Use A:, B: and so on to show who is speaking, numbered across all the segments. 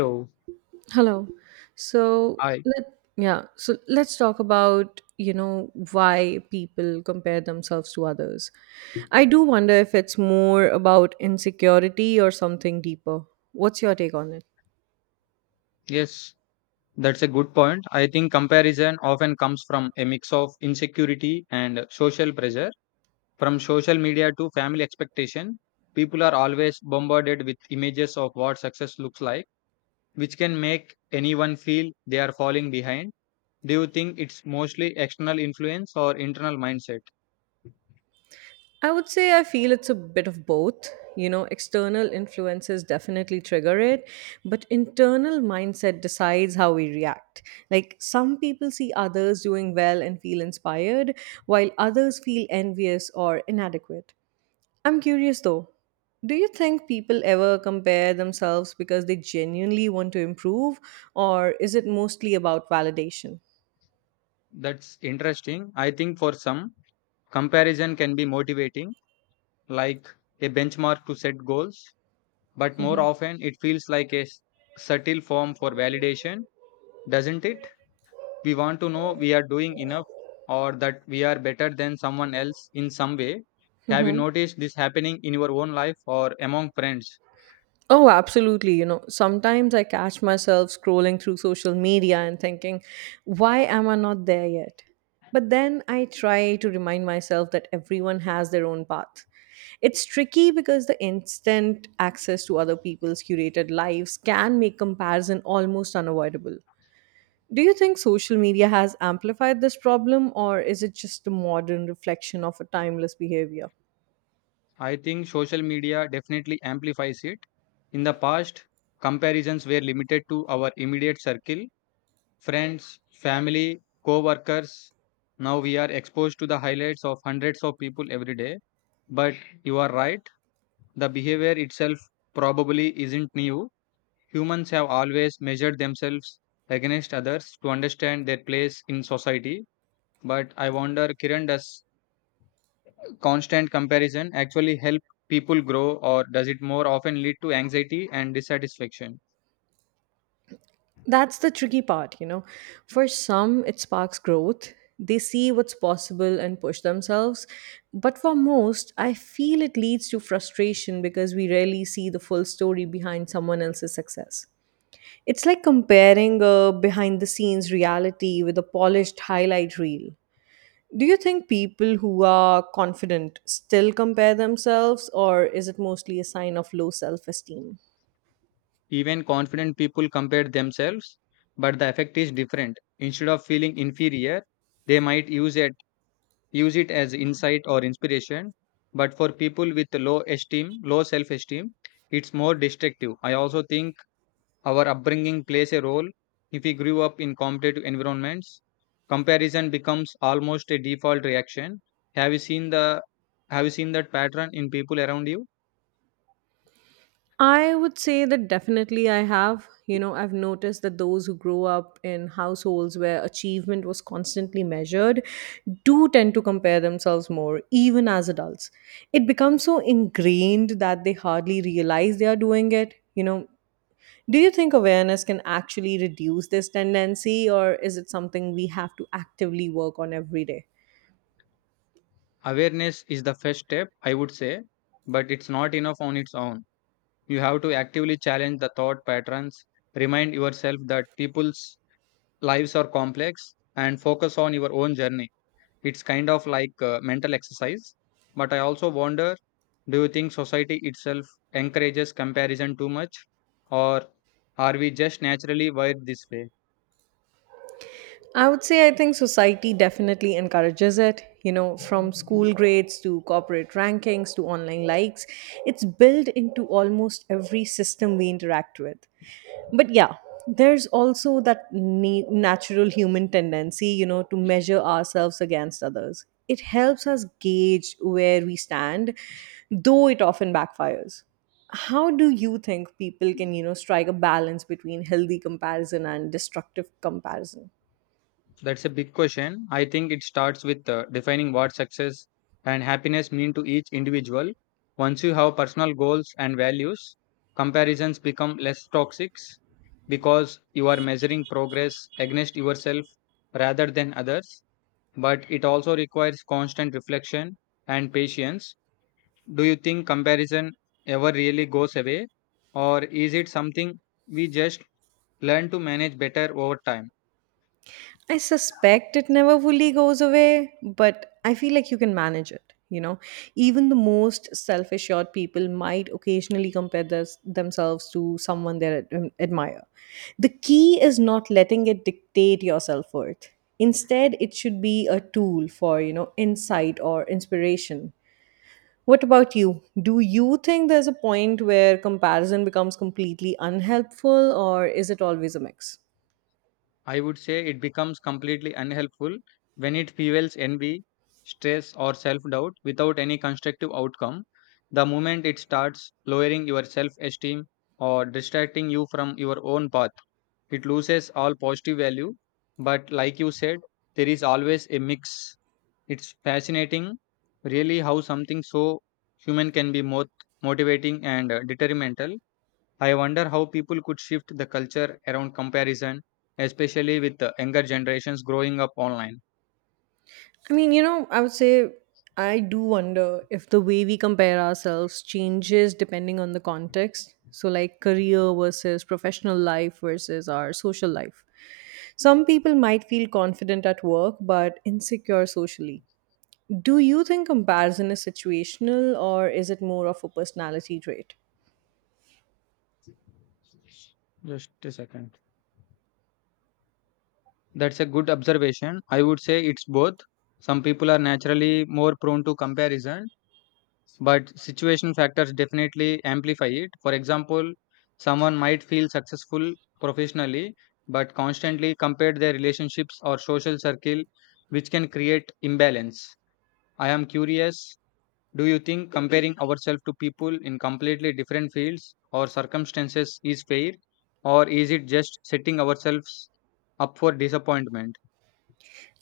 A: So,
B: Hello. So
A: I
B: let yeah, so let's talk about why people compare themselves to others. I do wonder if it's more about insecurity or something deeper. What's your take on it?
A: yes, that's a good point. I think comparison often comes from a mix of insecurity and social pressure. From social media to family expectation, people are always bombarded with images of what success looks like, which can make anyone feel they are falling behind. Do you think it's mostly external influence or internal mindset?
B: I would say I feel it's a bit of both. External influences definitely trigger it, but internal mindset decides how we react. Like, some people see others doing well and feel inspired, while others feel envious or inadequate. I'm curious though. Do you think people ever compare themselves because they genuinely want to improve, or is it mostly about validation?
A: That's interesting. I think for some, comparison can be motivating, like a benchmark to set goals. But more
B: Mhm.
A: often it feels like subtle form for validation, doesn't it? We want to know we are doing enough or that we are better than someone else in some way. Have you
B: Mhm.
A: noticed this happening in your own life or among friends?
B: Oh, absolutely. Sometimes I catch myself scrolling through social media and thinking, why am I not there yet? But then I try to remind myself that everyone has their own path. It's tricky because the instant access to other people's curated lives can make comparison almost unavoidable. Do you think social media has amplified this problem, or is it just a modern reflection of a timeless behavior?
A: I think social media definitely amplifies it. In the past, comparisons were limited to our immediate circle, friends, family, co workers. Now we are exposed to the highlights of hundreds of people every day. But you are right. The behavior itself probably isn't new. Humans have always measured themselves against others to understand their place in society. But I wonder, Kiran, does constant comparison actually help people grow, or does it more often lead to anxiety and dissatisfaction?
B: That's the tricky part. For some, it sparks growth. They see what's possible and push themselves. But for most, I feel it leads to frustration because we rarely see the full story behind someone else's success. It's like comparing a behind the scenes reality with a polished highlight reel. Do you think people who are confident still compare themselves, or is it mostly a sign of low self esteem?
A: Even confident people compare themselves, but the effect is different. Instead of feeling inferior, they might use it as insight or inspiration, but for people with low self esteem, it's more destructive. I also think our upbringing plays a role. If we grew up in competitive environments, comparison becomes almost a default reaction. have you seen the have you seen that pattern in people around you?
B: I would say that definitely I have. I've noticed that those who grow up in households where achievement was constantly measured do tend to compare themselves more, even as adults. It becomes so ingrained that they hardly realize they are doing it. Do you think awareness can actually reduce this tendency, or is it something we have to actively work on every day?
A: Awareness is the first step, I would say, but it's not enough on its own. You have to actively challenge the thought patterns, remind yourself that people's lives are complex and focus on your own journey. It's kind of like mental exercise. But I also wonder, do you think society itself encourages comparison too much? Or are we just naturally wired this way?
B: I would say I think society definitely encourages it. From school grades to corporate rankings to online likes, it's built into almost every system we interact with. But yeah, there's also that natural human tendency, to measure ourselves against others. It helps us gauge where we stand, though it often backfires. How do you think people can strike a balance between healthy comparison and destructive comparison?
A: That's a big question. I think it starts with defining what success and happiness mean to each individual. Once you have personal goals and values, comparisons become less toxic because you are measuring progress against yourself rather than others, but it also requires constant reflection and patience. Do you think comparison ever really goes away, or is it something we just learn to manage better over time?
B: I suspect it never fully goes away, but I feel like you can manage it. Even the most self assured people might occasionally compare theirs themselves to someone they admire. The key is not letting it dictate your self worth. Instead, it should be a tool for insight or inspiration. What about you? Do you think there's a point where comparison becomes completely unhelpful, or is it always a mix?
A: I would say it becomes completely unhelpful when it fuels envy, stress, or self doubt without any constructive outcome. The moment it starts lowering your self esteem or distracting you from your own path, it loses all positive value. But, like you said, there is always a mix. It's fascinating, really, how something so human can be both motivating and detrimental. I wonder how people could shift the culture around comparison, especially with the younger generations growing up online.
B: I mean, I would say I do wonder if the way we compare ourselves changes depending on the context. So, like career versus professional life versus our social life. Some people might feel confident at work but insecure socially. Do you think comparison is situational or is it more of a personality trait?
A: Just a second. That's a good observation. I would say it's both. Some people are naturally more prone to comparison, but situation factors definitely amplify it. For example, someone might feel successful professionally but constantly compare their relationships or social circle, which can create imbalance. I am curious, do you think comparing ourselves to people in completely different fields or circumstances is fair, or is it just setting ourselves up for disappointment?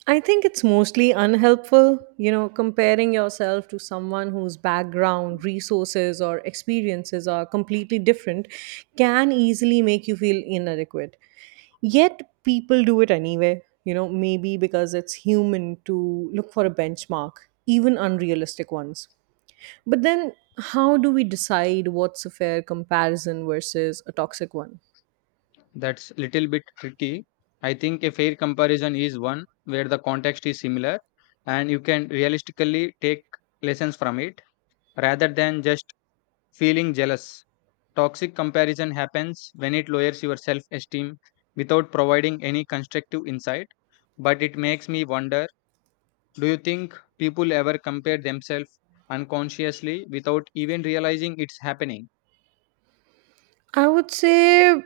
B: I think it's mostly unhelpful, comparing yourself to someone whose background, resources, or experiences are completely different can easily make you feel inadequate. Yet, people do it anyway, maybe because it's human to look for a benchmark, even unrealistic ones. But then, how do we decide what's a fair comparison versus a toxic one?
A: That's little bit tricky. I think a fair comparison is one where the context is similar and you can realistically take lessons from it rather than just feeling jealous. Toxic comparison happens when it lowers your self esteem without providing any constructive insight. But it makes me wonder, do you think people ever compare themselves unconsciously without even realizing it's happening?
B: I would say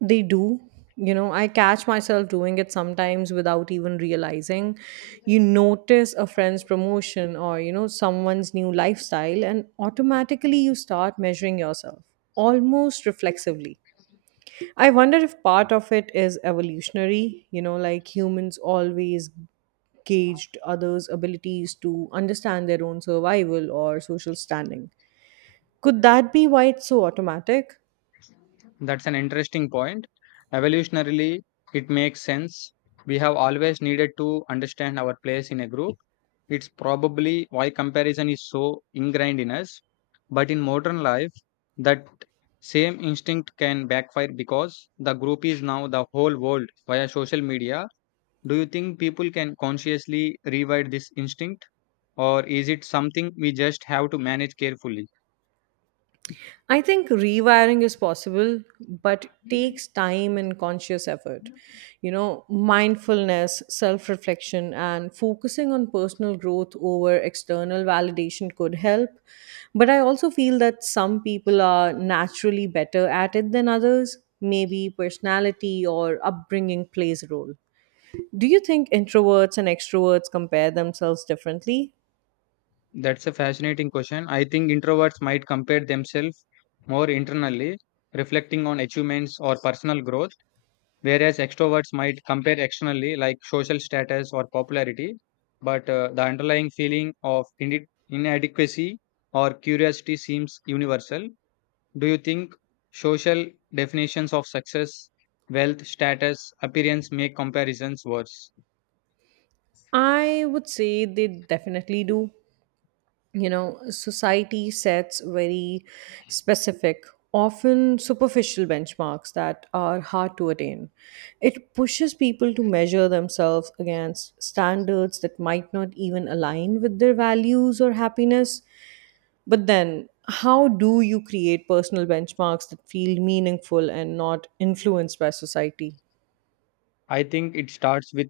B: they do. I catch myself doing it sometimes without even realizing. You notice a friend's promotion or someone's new lifestyle, and automatically you start measuring yourself almost reflexively. I wonder if part of it is evolutionary, like humans always gauged others' abilities to understand their own survival or social standing. Could that be why it's so automatic?
A: That's an interesting point. Evolutionarily, it makes sense. We have always needed to understand our place in a group. It's probably why comparison is so ingrained in us. But in modern life, that same instinct can backfire because the group is now the whole world via social media. Do you think people can consciously rewrite this instinct, or is it something we just have to manage carefully?
B: I think rewiring is possible, but takes time and conscious effort. Mindfulness, self reflection, and focusing on personal growth over external validation could help. But I also feel that some people are naturally better at it than others. Maybe personality or upbringing plays a role. Do you think introverts and extroverts compare themselves differently?
A: That's a fascinating question. I think introverts might compare themselves more internally, reflecting on achievements or personal growth, whereas extroverts might compare externally, like social status or popularity. But the underlying feeling of inadequacy or curiosity seems universal. Do you think social definitions of success, wealth, status, appearance make comparisons worse?
B: I would say they definitely do. Society sets very specific, often superficial benchmarks that are hard to attain. It pushes people to measure themselves against standards that might not even align with their values or happiness. But then, how do you create personal benchmarks that feel meaningful and not influenced by society?
A: I think it starts with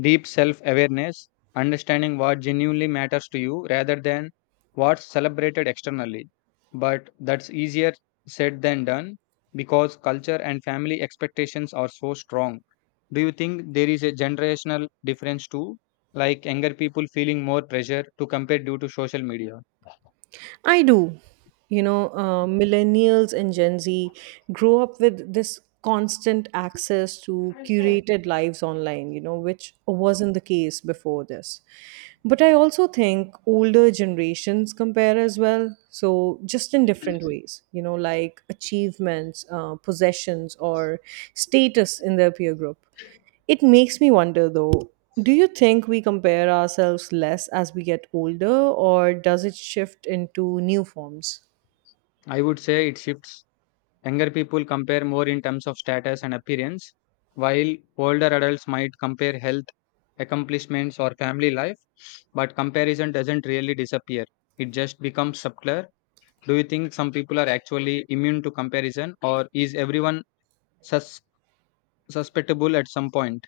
A: deep self awareness, understanding what genuinely matters to you rather than what's celebrated externally. But that's easier said than done because culture and family expectations are so strong. Do you think there is a generational difference too? Like younger people feeling more pressure to compare due to social media?
B: I do. Millennials and Gen Z grow up with this constant access to curated lives online, which wasn't the case before this. But I also think older generations compare as well. So, just in different ways, like achievements, possessions, or status in their peer group. It makes me wonder though, do you think we compare ourselves less as we get older, or does it shift into new forms?
A: I would say it shifts. Younger people compare more in terms of status and appearance, while older adults might compare health, accomplishments, or family life, but comparison doesn't really disappear. It just becomes subtler. Do you think some people are actually immune to comparison, or is everyone sus- susceptible at some point?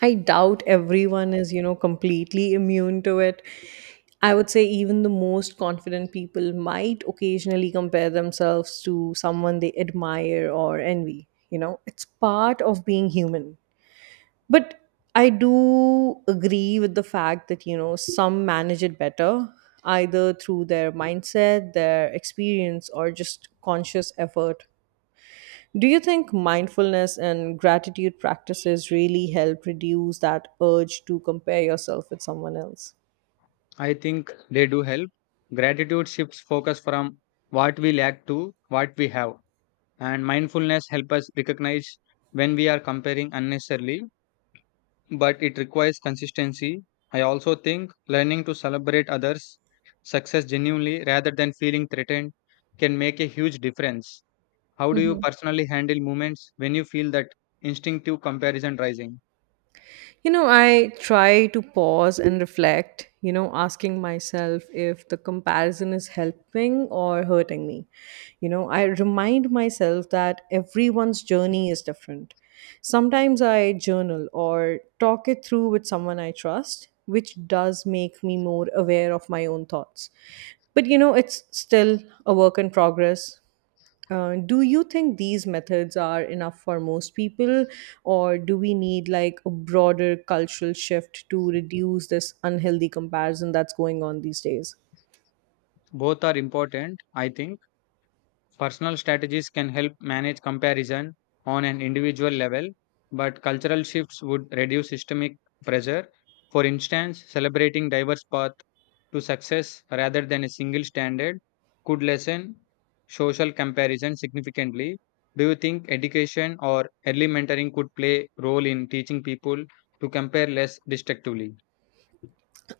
B: I doubt everyone is, completely immune to it. I would say even the most confident people might occasionally compare themselves to someone they admire or envy. It's part of being human. But I do agree with the fact that some manage it better, either through their mindset, their experience, or just conscious effort. Do you think mindfulness and gratitude practices really help reduce that urge to compare yourself with someone else?
A: I think they do help. Gratitude shifts focus from what we lack to what we have, and mindfulness helps us recognize when we are comparing unnecessarily, but it requires consistency. I also think learning to celebrate others' success genuinely rather than feeling threatened can make a huge difference. How do you
B: Mhm.
A: personally handle moments when you feel that instinctive comparison rising?
B: I try to pause and reflect, asking myself if the comparison is helping or hurting me. I remind myself that everyone's journey is different. Sometimes I journal or talk it through with someone I trust, which does make me more aware of my own thoughts. But it's still a work in progress. Do you think these methods are enough for most people, or do we need like a broader cultural shift to reduce this unhealthy comparison that's going on these days?
A: Both are important, I think. Personal strategies can help manage comparison on an individual level, but cultural shifts would reduce systemic pressure. For instance, celebrating diverse paths to success rather than a single standard could lessen social comparison significantly. Do you think education or early mentoring could play role in teaching people to compare less destructively?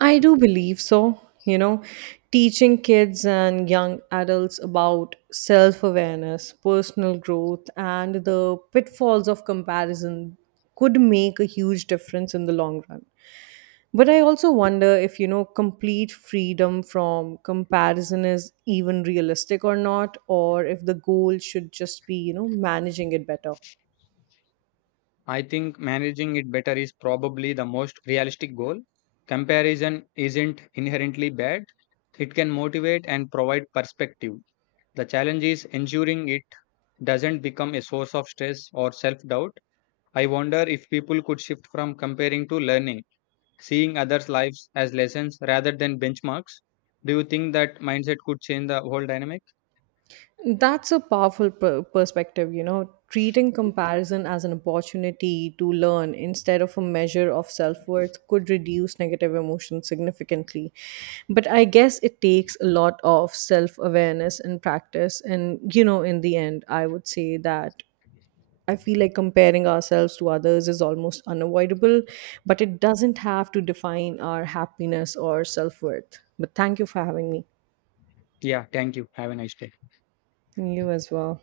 B: I do believe so. Teaching kids and young adults about self awareness, personal growth, and the pitfalls of comparison could make a huge difference in the long run. But I also wonder if complete freedom from comparison is even realistic or not, or if the goal should just be managing it better.
A: I think managing it better is probably the most realistic goal. Comparison isn't inherently bad, it can motivate and provide perspective. The challenge is ensuring it doesn't become a source of stress or self doubt. I wonder if people could shift from comparing to learning, seeing others' lives as lessons rather than benchmarks. Do you think that mindset could change the whole dynamic?
B: That's a powerful perspective, treating comparison as an opportunity to learn instead of a measure of self worth could reduce negative emotions significantly. But I guess it takes a lot of self awareness and practice. And in the end, I would say that I feel like comparing ourselves to others is almost unavoidable, but it doesn't have to define our happiness or self worth. But thank you for having me.
A: Yeah, thank you. Have a nice day.
B: You as well.